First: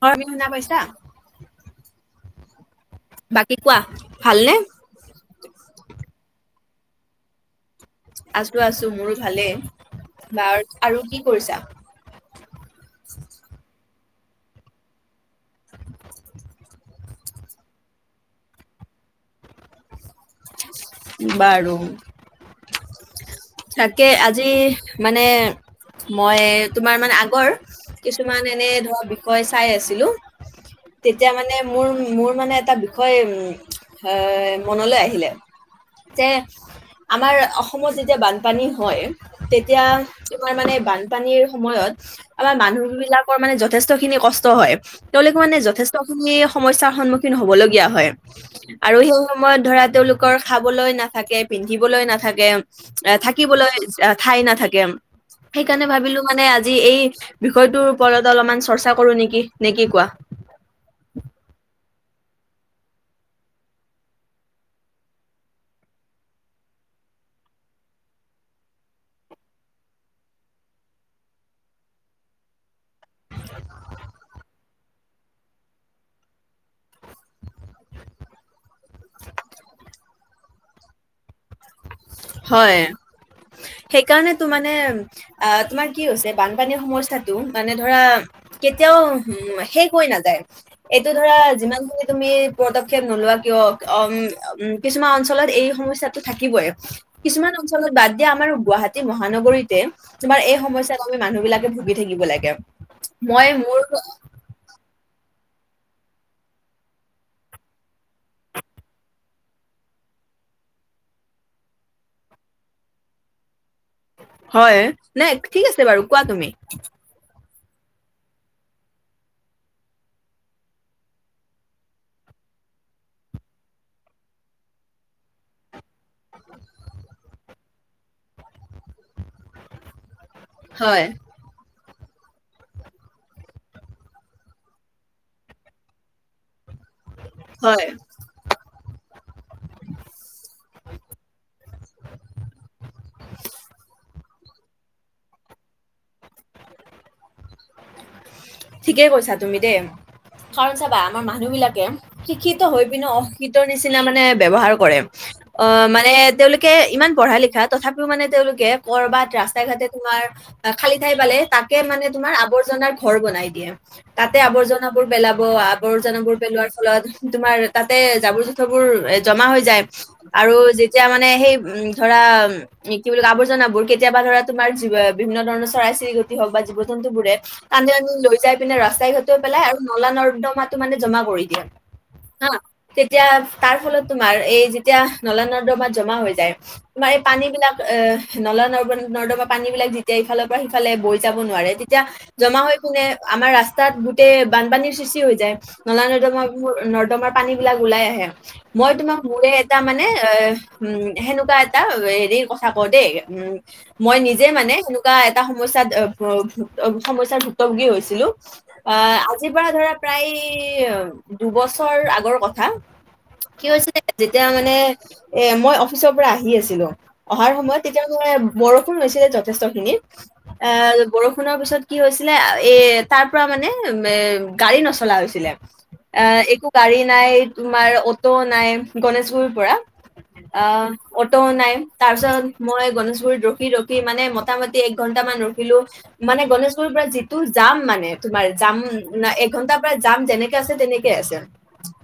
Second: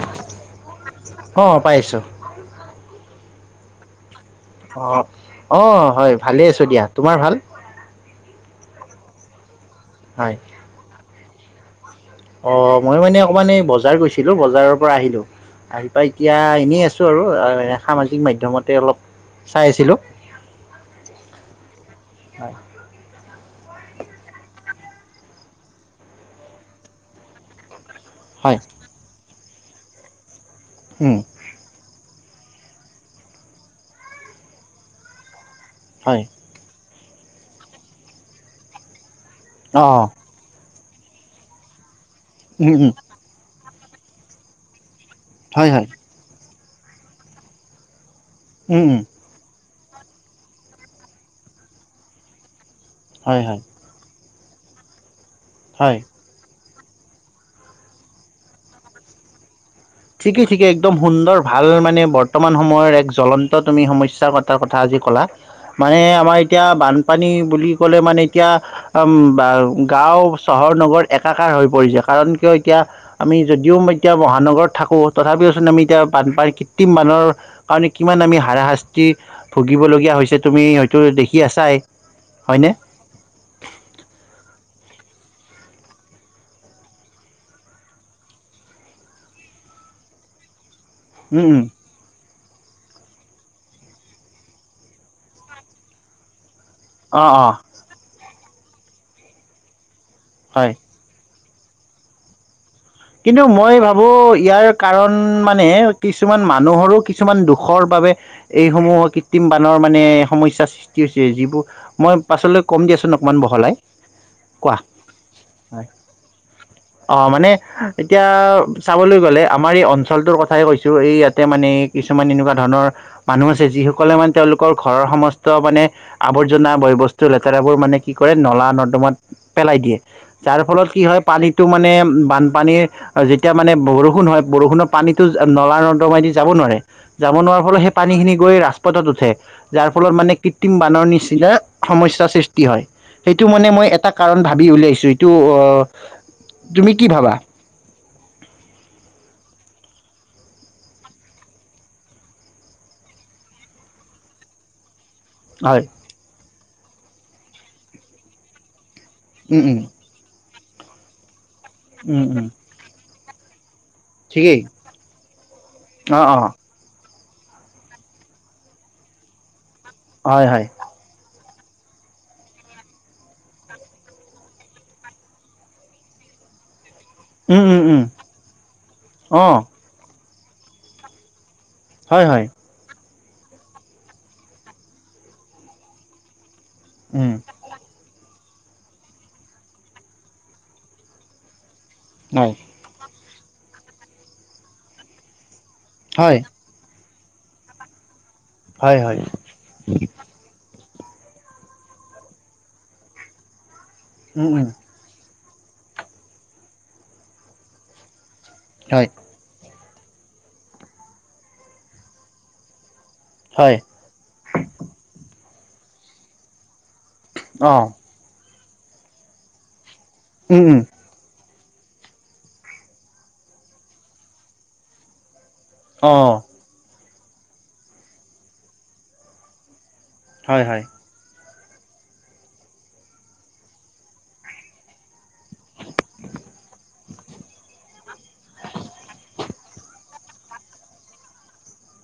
হয় বি শুনা পাইছা? অ, পাইছোঁ। বাকী কোৱা ভালনে? অ, অ হয় ভালেই আছো দিয়া, তোমাৰ ভাল? আছো আছো মোৰো ভালেই। হয় বাৰু আৰু কি কৰিছা? অ মই মানে অকমান এই বজাৰ গৈছিলো, বজাৰৰ পৰা আহিলো। আহি পাই এতিয়া এনেই আছো আৰু এ সামাজিক মাধ্যমতে অলপ চাই আছিলো। বাৰু হয় তাকে আজি মানে, মই তোমাৰ মানে আগৰ কিছুমান হয় এনে ধৰ বিষয় চাই আছিলো, উম তেতিয়া মানে মোৰ মোৰ মানে এটা বিষয় উ মনলৈ আহিলে, হয় যে আমাৰ অসমত যেতিয়া বানপানী হয়। অ তেতিয়া তোমাৰ মানে বানপানীৰ সময়ত আমাৰ উম মানুহ উম বিলাকৰ মানে যথেষ্ট খিনি কষ্ট হয়, তেওঁলোকে মানে হয় হয় যথেষ্টখিনি সমস্যাৰ সন্মুখীন হবলগীয়া হয়, উম আৰু উম সেই সময়ত ধৰা তেওঁলোকৰ খাবলৈ নাথাকে, পিন্ধিবলৈ নাথাকে, এ হয় হয় থাকিবলৈ ঠাই নাথাকে। সেইকাৰণে হয় ভাবিলো মানে আজি এই বিষয়টোৰ ওপৰত অলপমান চৰ্চা কৰো নেকি, নে কি কোৱা! ঠিকে ঠিকে একদম সুন্দৰ ভাল মানে বৰ্তমান সময়ৰ এক জ্বলন্ত তুমি সমস্যা পট্টা কথা আজি ক'লা, মানে আমাৰ এতিয়া বানপানী বুলি ক'লে, মানে এতিয়া উম বা গাঁও, চহৰ-নগৰ একাকাৰ হৈ পৰিছে। কাৰণ কিয় এতিয়া আমি যদিও এতিয়া মহানগৰত থাকোঁ, তথাপিওচোন আমি এতিয়া বানপানীৰ কৃত্ৰিম বানৰ কাৰনে কিমান আমি হাৰাশাস্তি ভুগিবলগীয়া হৈছে তুমি ঐত তো দেখি আছাই হয়নে? সেইকাৰণে তো মানে আহ তোমাৰ কি হৈছে, বানপানীৰ সমস্যা টো মানে ধৰা' কেতিয়াও উ শেষ হৈ নাযায়। এইটো ধৰা উম উম যিমান খিনি তুমি পদক্ষেপ নোলোৱা কিয়, ওম উম কিছুমান অঞ্চলত এই সমস্যাটো থাকিবই। অ অ কিছুমান অঞ্চলত বাদ দিয়া আমাৰ গুৱাহাটী মহানগৰীতে, তোমাৰ এই হয়। সমস্যা ত মানুহ বিলাকে ভুগি থাকিব লাগে। কিন্তু মই ভাবো? ইয়াৰ কাৰণ মানে কিছুমান মানুহৰো কিছুমান দুখৰ বাবে এইসমূহ কৃত্ৰিম বানৰ মানে সমস্যাৰ সৃষ্টি হৈছে। যিবোৰ মই পাছলৈ কম দিয়াচোন অকমান বহলাই। কোৱা। হয়, নাই ঠিক অ আছে বাৰু কোৱা তুমি? অ' মানে এতিয়া চাবলৈ গ'লে আমাৰ এই অঞ্চলটোৰ কথাই কৈছোঁ, এই ইয়াতে মানে কিছুমান এনেকুৱা ধৰণৰ মানুহ আছে যিসকলে মানে তেওঁলোকৰ ঘৰৰ সমস্ত মানে আৱৰ্জনা, বয়বস্তু, লেতেৰাবোৰ মানে কি কৰে নলা- নৰ্দমাত পেলাই দিয়ে, যাৰ ফলত কি হয় পানীটো মানে বানপানীৰ আৰু যেতিয়া মানে বৰষুণ হয়, বৰষুণৰ পানীতো নলা- নৰ্দমাই দি যাব নোৱাৰে। যাব নোৱাৰাৰ ফলত হয় সেই পানীখিনি গৈ ৰাস্তা পথত উঠে যাৰ ফলত মানে কৃত্ৰিম বানৰ নিচিনা সমস্যাৰ সৃষ্টি হয়। সেইটো মানে মই এটা কাৰণ ভাবি উলিয়াইছো। এইটো আহ তুমি কি ভাবা? ঠিকেই কৈছা তুমি দেই। কাৰণ চাবা- আমাৰ মানুহ বিলাকে শিক্ষিত হৈ পিনেও অশিক্ষিত ৰ নিচিনা মানে ব্যৱহাৰ কৰে। অ, হয় মানে তেওঁলোকে ইমান পঢ়া- লিখা তথাপিও মানে তেওঁলোকে কৰবাত উম ৰাস্তাই উম ঘাটে তোমাৰ খালী ঠাই পালে তাকে মানে উম তোমাৰ উম আৱৰ্জনাৰ ঘৰ বনাই দিয়ে। তাতে ঠিকেই আৱৰ্জনাবোৰ পেলাব, অ আৱৰ্জনাবোৰ অ পেলোৱাৰ ফলত তোমাৰ তাতে জাবৰ- জোথৰবোৰ জমা হৈ যায় হয় আৰু হয় যেতি যেতিয়া মানে সেই উ'ম, ধৰা উ'ম কি বুলি কয় আৱৰ্জনাবোৰ কেতিয়াবা ধৰা তোমাৰ জীৱ আ বিভিন্ন ধৰণৰ চৰাই- চিৰিকতি হওক বা জীৱ- জন্তু বোৰে উম উম টানি, উম টানি লৈ যাই পিনে ৰাস্তাই ঘাটেও অ পেলাই আৰু নলা- নৰ্দমাটো মানে জমা কৰি দিয়ে। হয় হয় হা? তেতিয়া তাৰ ফলত তোমাৰ এই যেতিয়া নলা নৰ্দমাত জমা হৈ যায় তোমাৰ এই উম পানী বিলাক এ! নলা ন নৰ্দমা পানী বিলাক যেতিয়া ইফালৰ পৰা সিফালে বৈ যাব নোৱাৰে তে এতিয়া জমা হৈ কিনে আমাৰ ৰাস্তাত গোটেই বানপানীৰ সৃষ্টি হৈ যায়। নলা- হয় নদমা নৰ্দমাৰ পানী বিলাক ওলাই আহে, মই হয় হয় হয় তোমাক মোৰে তাৰ মানে এ উ'ম সেনেকুৱা এটা হেৰি কথা কওঁ দেই উ'ম, মই উম নিজে উম মানে এনেকুৱা এটা সমস্যাত অ প ভু সমস্যাত ভুক্তভুোগী হৈছিলো। হয় আ'হ আজিৰ পৰা ধৰা প্ৰায় দুবছৰ আগৰ কথা। কি হয় হৈছিলে যেতিয়া মানে এ মই অফিচৰ পৰা আহি আছিলো অহাৰ অ সময়ত তেতিয়া এ! বৰষুণ হৈছিলে যথেষ্ট খিনি উম এ উম বৰষুণৰ পিছত কি হৈছিলে? এ তাৰ পৰা মানে গাড়ী নচলা হৈছিলে অ এ একো- গাড়ী নাই, তোমাৰ অটো নাই, গণেশগুৰি পৰা হয় আ হয় অটো নাই তাৰ পিছত মই গণেশগুৰিত ৰখি ৰখি মানে মোটামুটি এক ঘন্টামান ৰখিলো। মানে গণেশগুৰিৰ পৰা যিটো যাম মানে তোমাৰ যাম ন এঘন্টাৰ পৰা যাম যেনেকে আছে তেনেকে আছে।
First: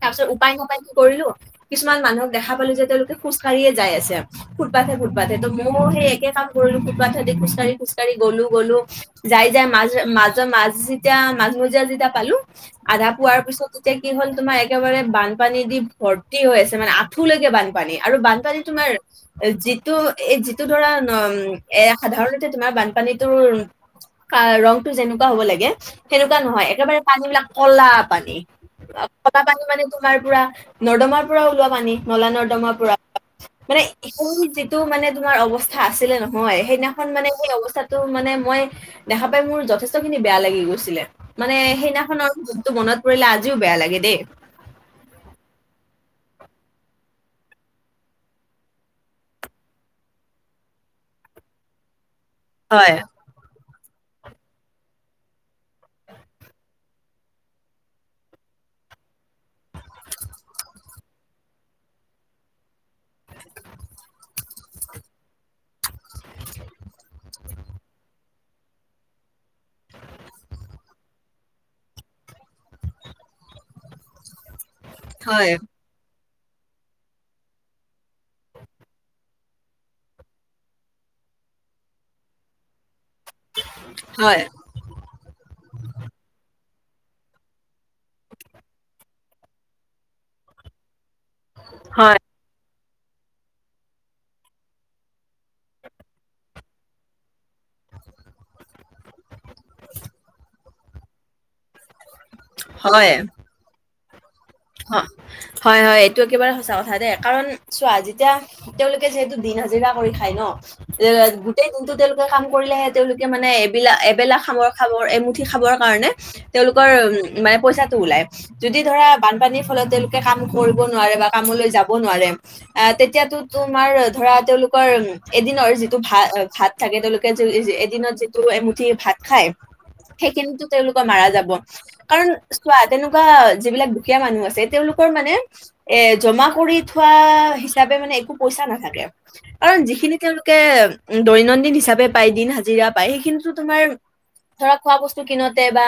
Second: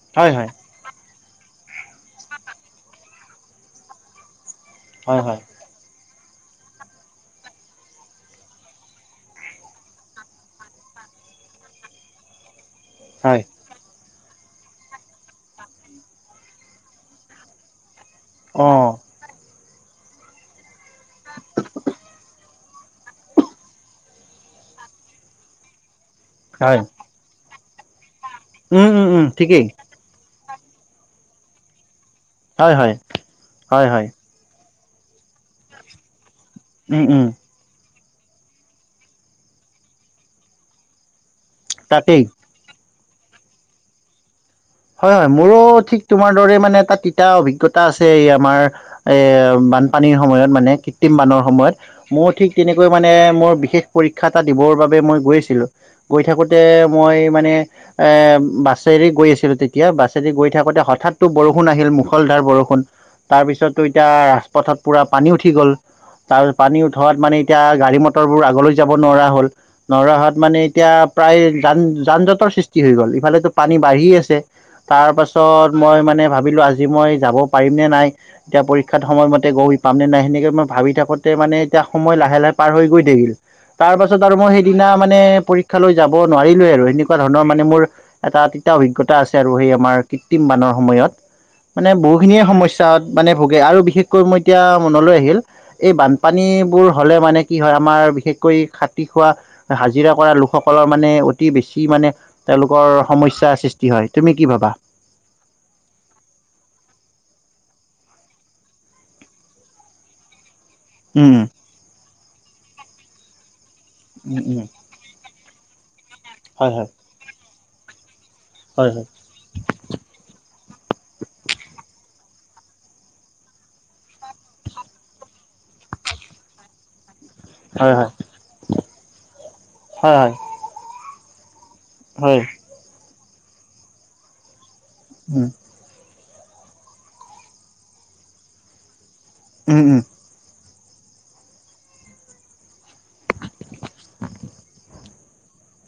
তাৰ পিছত হয় হয় উপায় নাপায় কি কৰিলো কিছুমান মানুহক দেখা পালো যে তেওঁলোকে খোজ কাঢ়িয়েই যাই আছে। ফুটপাতে, হয় ফটপাতে হয় ত ময়ে সেই একে কাম কৰিলো ফুথপাতে খোজকাঢ়ি, খোজকঢ়ি গ'লো, গ'লো যাই, যাই মাজ ম ত মাছ যেতিয়া মাজমজিয়া যেতিয়া পালো আধা পোৱাৰ হয় পিছত এতিয়া কি হ'ল তোমাৰ একেবাৰে বানপানী দি ভৰ্তি হৈ আছে মানে আঁঠুলৈকে বানপানী আৰু বান আজি কালি অ তোমাৰ যিটো এ যিটো ধৰা এ সাধাৰণতে তোমাৰ বানপানীটোৰ ৰংটো যেনেকুৱা হব লাগে সেনেকুৱা নহয় হয় একেবাৰে পানী বিলাক কলা পানী উম উম উম কলা পানী ঠিকেই মানে তোমাৰ পুৰা নৰ্দমাৰ পৰা ওলোৱা পানী, নলা, হয় নৰ্দমাৰ হয় পৰা মানে হয় হয় সেই যে - টো মানে তোমাৰ অৱস্থা আছিলে নহয়, উম সেইদিনাখন উম মানে সেই অৱস্থাত ত' মানে মই দেখা পাই মোৰ যথেষ্ট খিনি বেয়া লাগি গৈছিলে মানে তাকেই সেইদিনাখনৰ দিনটো মনত পৰিলে আজিও বেয়া লাগে দেই। হয় মোৰো ঠিক তোমাৰ দৰে মানে এটা তিতা অভিজ্ঞতা আছে এই আমাৰ এ বানপানীৰ সময়ত মানে কৃত্ৰিম বানৰ সময়ত মোৰ ঠিক তেনেকৈ হয় মানে মোৰ বিশেষ পৰীক্ষা এটা দিবৰ বাবে মই গৈ আছিলোঁ। গৈ থাকোতে মই মানে এ বাছেৰে গৈ আছিলো তেতিয়া - তেতিয়া বাছেদি গৈ থাকোতে হঠাৎ বৰষুণ আহিল মুখলধাৰ বৰষুণ, তাৰপিছততো এতিয়া ৰাজপথত পুৰা পানী উঠি গ'ল আৰু পানী উঠোৱাত মানে এতিয়া গাড়ী মটৰবোৰ আগলৈ যাব নোৱাৰা হ'ল নোৱাৰাহোৱাত মানে এতিয়া প্ৰায় যান যান জঁটৰ সৃষ্টি হৈ গ'ল ইফালেতো পানী বাঢ়ি আছে তাৰ হয় পাছত মই মানে ভাবিলোঁ আজি মই যাব পাৰিমনে নাই এতিয়া পৰীক্ষাত সময়মতে গৈ পাম নে নাই সেনেকে মই ভাবি থাকোঁতে মানে এতিয়া সময় লাহে লাহে পাৰ হৈ গৈ থাকিল তাৰ পাছত আৰু হয় মই সেই সেইদিনা মানে পৰীক্ষা লৈ যাব নোৱাৰিলোৱে আৰু সেনেকুৱা ধৰণৰ মানে মোৰ এটা তিতা অভিজ্ঞতা আছে আৰু সেই আমাৰ কৃত্ৰিম বানৰ সময়ত মানে হয় বহুখিনিয়ে সমস্যা তাত মানে ভোগে আৰু বিশেষকৈ মই এতিয়া মনলৈ আহিল এই বানপানীবোৰ হ'লে মানে কি হয় আমাৰ বিশেষকৈ খাটি খোৱা হাজিৰা কৰা লোকসকলৰ মানে অতি বেছি মানে তেওঁলোকৰ হয় সমস্যা সৃষ্টি সৃষ্টি হয় তুমি কি ভাবা? হয় হয় এইটো একেবাৰে সঁচা কথাতে কাৰণ চোৱা যেতিয়া তেওঁলোকে যিহেতু দিন হাজিৰা কৰি খায় ন এ উম গোটেই দিনটো তেওঁলোকে কাম কৰিলেহে তেওঁলোকে মানে এবেলা এবেলা উম উম খাবৰ খাবৰ এমুঠি খাবৰ কাৰণে হয় হয় তেওঁলোকৰ উম মানে পইচাটো ওলাই যদি হয় ধৰা বানপানীৰ ফলত তেওঁলোকে কাম কৰিব নোৱাৰে বা কামলৈ যাব নোৱাৰে আহ তেতিয়াতো তোমাৰ ধৰা তেওঁলোকৰ এদিনৰ যিটো ভা ভাত তাকে তেওঁলোকে হয় হয় য-এদিনত যিটো এমুঠি ভাত খাই হয় হয় হয় সেইখিনিতো তেওঁলোকৰ মাৰা যাব। কাৰণ হয় চোৱা তেনেকুৱা যিবিলাক দুখীয়া মানুহ আছে তেওঁলোকৰ মানে উম এ জমা কৰি থোৱা হিচাপে মানে একো পইচা নাথাকে। উম কাৰণ উম যিখিনি তেওঁলোকে উ দৈনন্দিন হিচাপে পায় দিন হাজিৰা পায় সেইখিনিতো তোমাৰ ধৰা খোৱা বস্তু কিনোতে বা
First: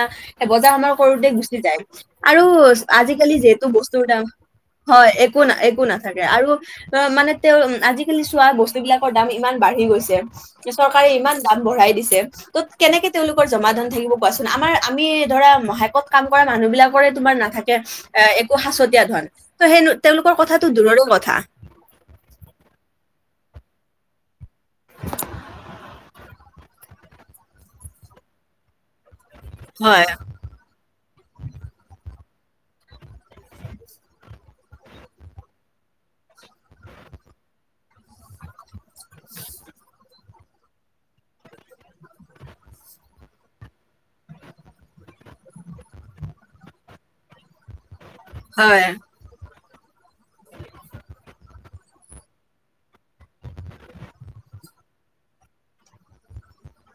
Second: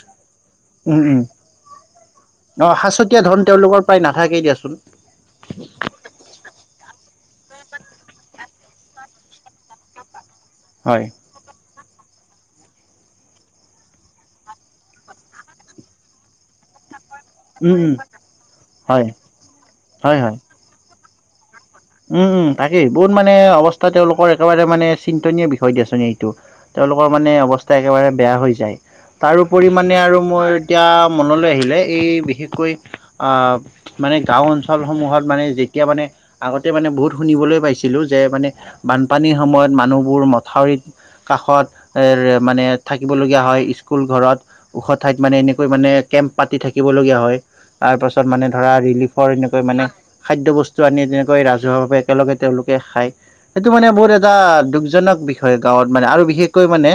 বজাৰ সমাৰ উম উম কৰোতে গুচি যায় আৰু অ সাঁচতীয়া আজিকালি ধন যিহেতু তেওঁলোকৰ প্ৰায় বস্তুৰ দাম নাথাকেই দিয়াচোন হয় একো না একো নাথাকে আৰু ত' মানে তেওঁ আজিকালি চোৱা বস্তু বিলাকৰ দাম ইমান বাঢ়ি গৈছে হয় চৰকাৰে ইমান দাম বঢ়াই দিছে ত' কেনেকে তেওঁলোকৰ জমা ধন থাকিব কোৱাচোন আমাৰ আমি ধৰা মাহেকত কাম কৰা মানুহ বিলাকৰে তোমাৰ না উম উম এ একো সাঁচতীয়া হয় ধন ত' সেই হয় হয় তেওঁলোকৰ কথাটো দূৰৰো কথা। উম তাকেই বহুত মানে অৱস্থা তেওঁলোকৰ একেবাৰে মানে চিন্তনীয় বিষয় দিয়াচোন এইটো। তেওঁলোকৰ মানে অৱস্থা একেবাৰে বেয়া হৈ যায় তাৰোপৰি মানে হয়, আৰু মই এতিয়া মনলৈ আহিলে এই বিশেষকৈ মানে গাঁও অঞ্চলসমূহত মানে যেতিয়া মানে আগতে মানে বহুত শুনিবলৈ পাইছিলোঁ যে মানে বানপানীৰ সময়ত মানুহবোৰ মথাউৰিত কাষত মানে থাকিবলগীয়া হয় স্কুল ঘৰত ওখ ঠাইত মানে এনেকৈ মানে কেম্প পাতি থাকিবলগীয়া হয়। তাৰ পাছত মানে ধৰা হয়। ৰিলিফৰ এনেকৈ মানে খাদ্য বস্তু আনি তেনে কৈ ৰাজহুৱাভাবে একেলগে তেওঁলোকে খায়। সেইটো মানে বহুত এটা দুখজনক বিষয় গাঁৱত মানে আৰু বিশেষকৈ মানে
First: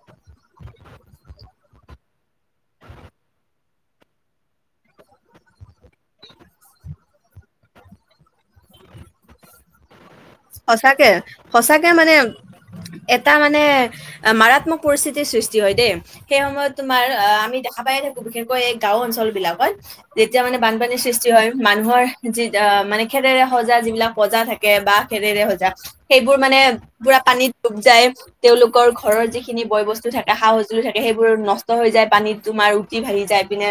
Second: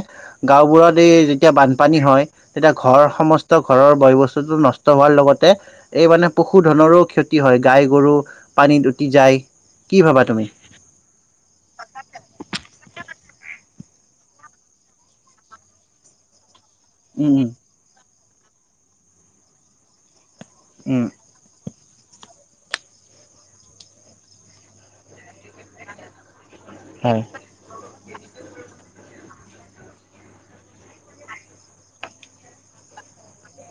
গাঁওবোৰত এই যেতিয়া বানপানী হয়, তেতিয়া ঘৰ সমস্ত ঘৰৰ বয় বস্তুটো নষ্ট হোৱাৰ লগতে এই মানে পশুধনৰো ক্ষতি হয়। গাই গৰু পানীত উটি যায়। কি ভাবা তুমি? সঁচাকে সঁচাকে মানে এটা মানে মাৰাত্মক পৰিস্থিতিৰ সৃষ্টি হয় দেই। সেই সময়ত তোমাৰ আ উম উম আমি দেখা পাই থাকো, বিশেষকৈ এই গাওঁ অঞ্চল বিলাকত। যেতিয়া মানে বানপানীৰ উম সৃষ্টি হয়, মানুহৰ যি মানে খেৰেৰে সজা যিবিলাক প্ৰজা থাকে বা খেৰেৰে সজা, সেইবোৰ মানে পুৰা হয় পানীত ডুব যায়। তেওঁলোকৰ ঘৰৰ যিখিনি বয়-বস্তু থাকে, সা-সঁজুলি থাকে সেইবোৰ নষ্ট হৈ যায় পানীত তোমাৰো উটি ভাঁহি যায় এইপিনে।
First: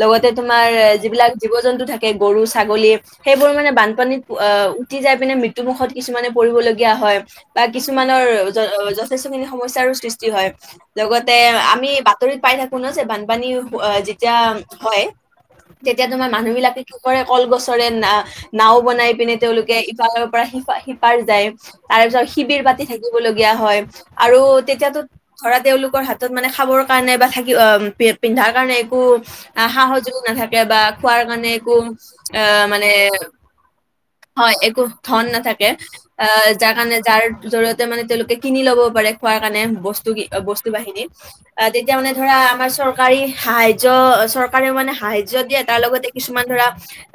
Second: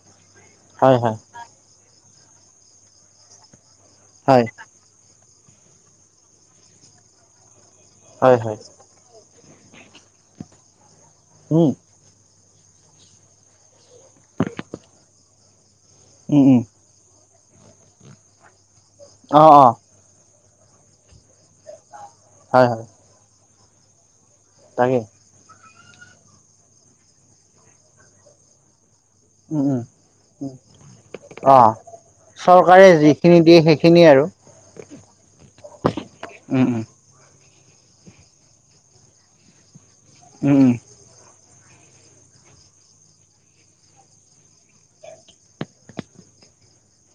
লগতে তোমাৰ হয় হয় যিবিলাক জীৱ-জন্তু থাকে গৰু, ছাগলী সেইবোৰ মানে বান পানীত হয় আ উঠি যাই পিনে মৃত্যুমুখত কিছুমানে পৰিবলগীয়া হয়। বা কিছুমানৰ হয় হয় যথেষ্ট খিনি সমস্যাৰো সৃষ্টি হয়। লগতে উম আমি বাতৰিত পাই থাকো ন যে বানপানী যেতিয়া হয়। তেতিয়া তোমাৰ উম মানুহ উম বিলাকে কি কৰে কলগছৰে না নাওঁ বনাই পিনে অ অ তেওঁলোকে ইফালৰ পৰা সিপা-সিপাৰ যায়, তাৰপিছত শিবিৰ হয় পাতি হয় থাকিবলগীয়া হয়। আৰু তাকে তেতিয়াতো ধৰা তেওঁওলোকৰ হাতত মানে খাবৰ কাৰণে বা থাকি অ' পিন্ধাৰ কাৰণে একো উম উম সা-সজুলি নাথাকে বা খোৱাৰ কাৰণে অ একো আহ চৰকাৰে মানে যিখিনি দিয়ে সেইখিনিয়ে আৰু হয় একো ধন নাথাকে। অ' উম উম যাৰকাৰণে যাৰ জৰিয়তে মানে তেওঁলোকে কিনি ল'ব পাৰে খোৱাৰ কাৰণে বস্তু উপযোগী উম বস্তু উম বাহিনী আহ, তেতিয়া মানে ধৰা আমাৰ চৰকাৰী সাহায্য চৰকাৰেও মানে সাহায্য দিয়ে, তাৰ লগতে কিছুমান ধৰা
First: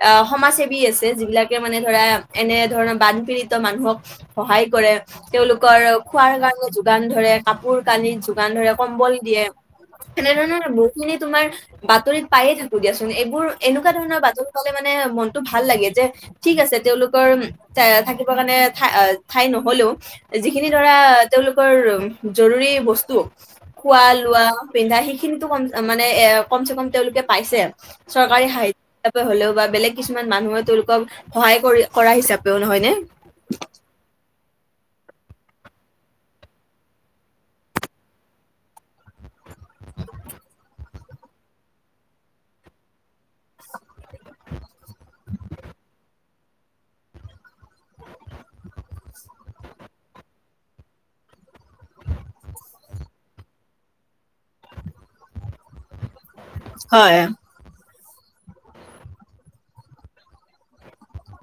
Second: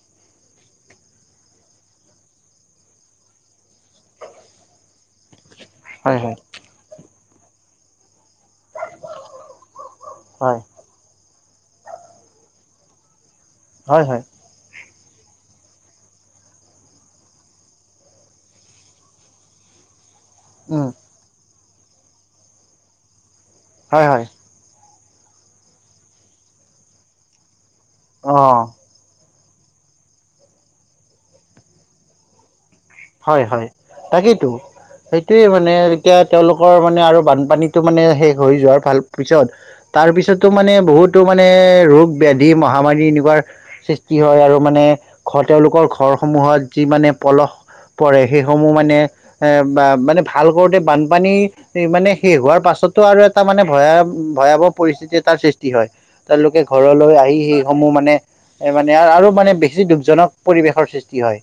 অ, সমাজ সেৱী আছে, যিবিলাকে মানে ধৰা এনে ধৰণৰ বানপীড়িত মানুহক সহায় কৰে। তেওঁলোকৰ হয় খোৱাৰ হয় কাৰণে যোগান ধৰে, কাপোৰ কানিত যোগান ধৰে, কম্বল দিয়ে। হয় এনেধৰণৰ বস্তু খিনি তোমাৰ বাতৰিত পায়ে থাকো দিয়াচোন। এইবোৰ এনেকুৱা হয় ধৰণৰ হয় বাতৰি পালে মানে মনতো ভাল লাগে যে ঠিক আছে তেওঁওলোকৰ এ থাকিবৰ কাৰণে ঠা ঠাই নহ'লেও, যিখিনি উম ধৰা তেওঁলোকৰ জৰুৰী বস্তু খোৱা হয় হয় লোৱা পিন্ধা সেইখিনিতো মানে এ কম চে কম তেওঁলোকে পাইছে, চৰকাৰী অ সাহায্য হ'লেও বা বেলেগ কিছুমান মানুহে তেওঁলোকক সহায় কৰি কৰা হিচাপেও নহয় নে। হয়-হয় তাকেইতো। সেইটোৱে মানে এতিয়া তেওঁলোকৰ মানে আৰু বানপানীতো মানে শেষ হৈ যোৱাৰ ভাল পিছত তাৰ পিছতো মানে বহুতো মানে ৰোগ ব্যাধি, মহামাৰী এনেকুৱা সৃষ্টি হয় আৰু মানে ঘৰ তেওঁলোকৰ ঘৰসমূহত যি মানে পলস পৰে সেইসমূহ মানে এ বা মানে ভাল কৰোঁতে বানপানী মানে শেষ হোৱাৰ পাছতো আৰু এটা মানে ভয়া ভয়াৱহ পৰিস্থিতি এটাৰ সৃষ্টি হয়। তেওঁলোকে ঘৰলৈ হয়, আহি সেইসমূহ মানে মানে আৰু মানে বেছি দুখজনক পৰিৱেশৰ সৃষ্টি হয়।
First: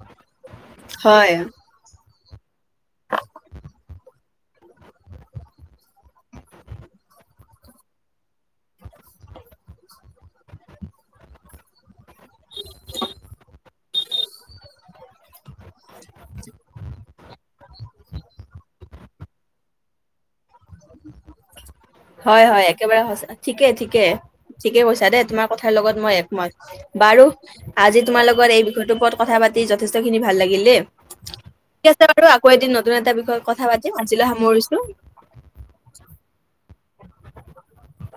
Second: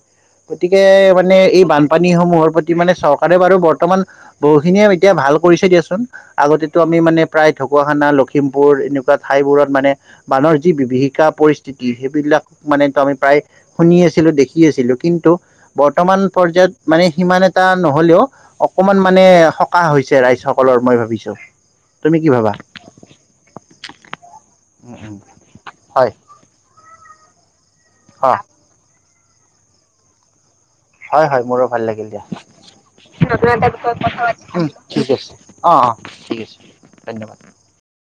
গতিকে মানে হয়। এই বানপানী সমূহৰ প্ৰতি মানে চৰকাৰে বাৰু বৰ্তমান বহুখিনিয়ে এতিয়া ভাল কৰিছে দিয়াচোন। এই আগতেতো আমি মানে প্ৰায় ঢকুৱাখানা, লখিমপুৰ এনেকুৱা ঠাইবোৰত মানে বানৰ যি বিভীষিকা পৰিস্থিতি সেই বিলাক মানে আমি প্ৰায় শুনি আছিলোঁ, দেখি আছিলোঁ। কিন্তু বৰ্তমান পৰ্যায়ত মানে সিমান এটা নহ'লেও, অকমান মানে সকাহ হৈছে ৰাইজক। হয়-হয়, একেবাৰে সঁচা ঠিকে, ঠিকে, ঠিকে কৈছা দেই তোমাক কথাৰ লগত হয় মই একমত। বাৰু আজি তোমাৰ অ লগত এই বিষয়টো ওপৰত কথা পাতি যথেষ্টখিনি ভাল লাগিল দেই। হয়-হয়, মোৰো ভাল ঠিক আছে লাগিল দিয়া। বাৰু, আকৌ এদিন এটা বিষয়ত নতুন কথা এটা পাতিম। বিষয়ত কথা আজিলৈ পাতিম। উম' সামৰিছোঁ। ঠিক আছে। অ-অ, ঠিক আছে ধন্যবাদ। [unintelligible]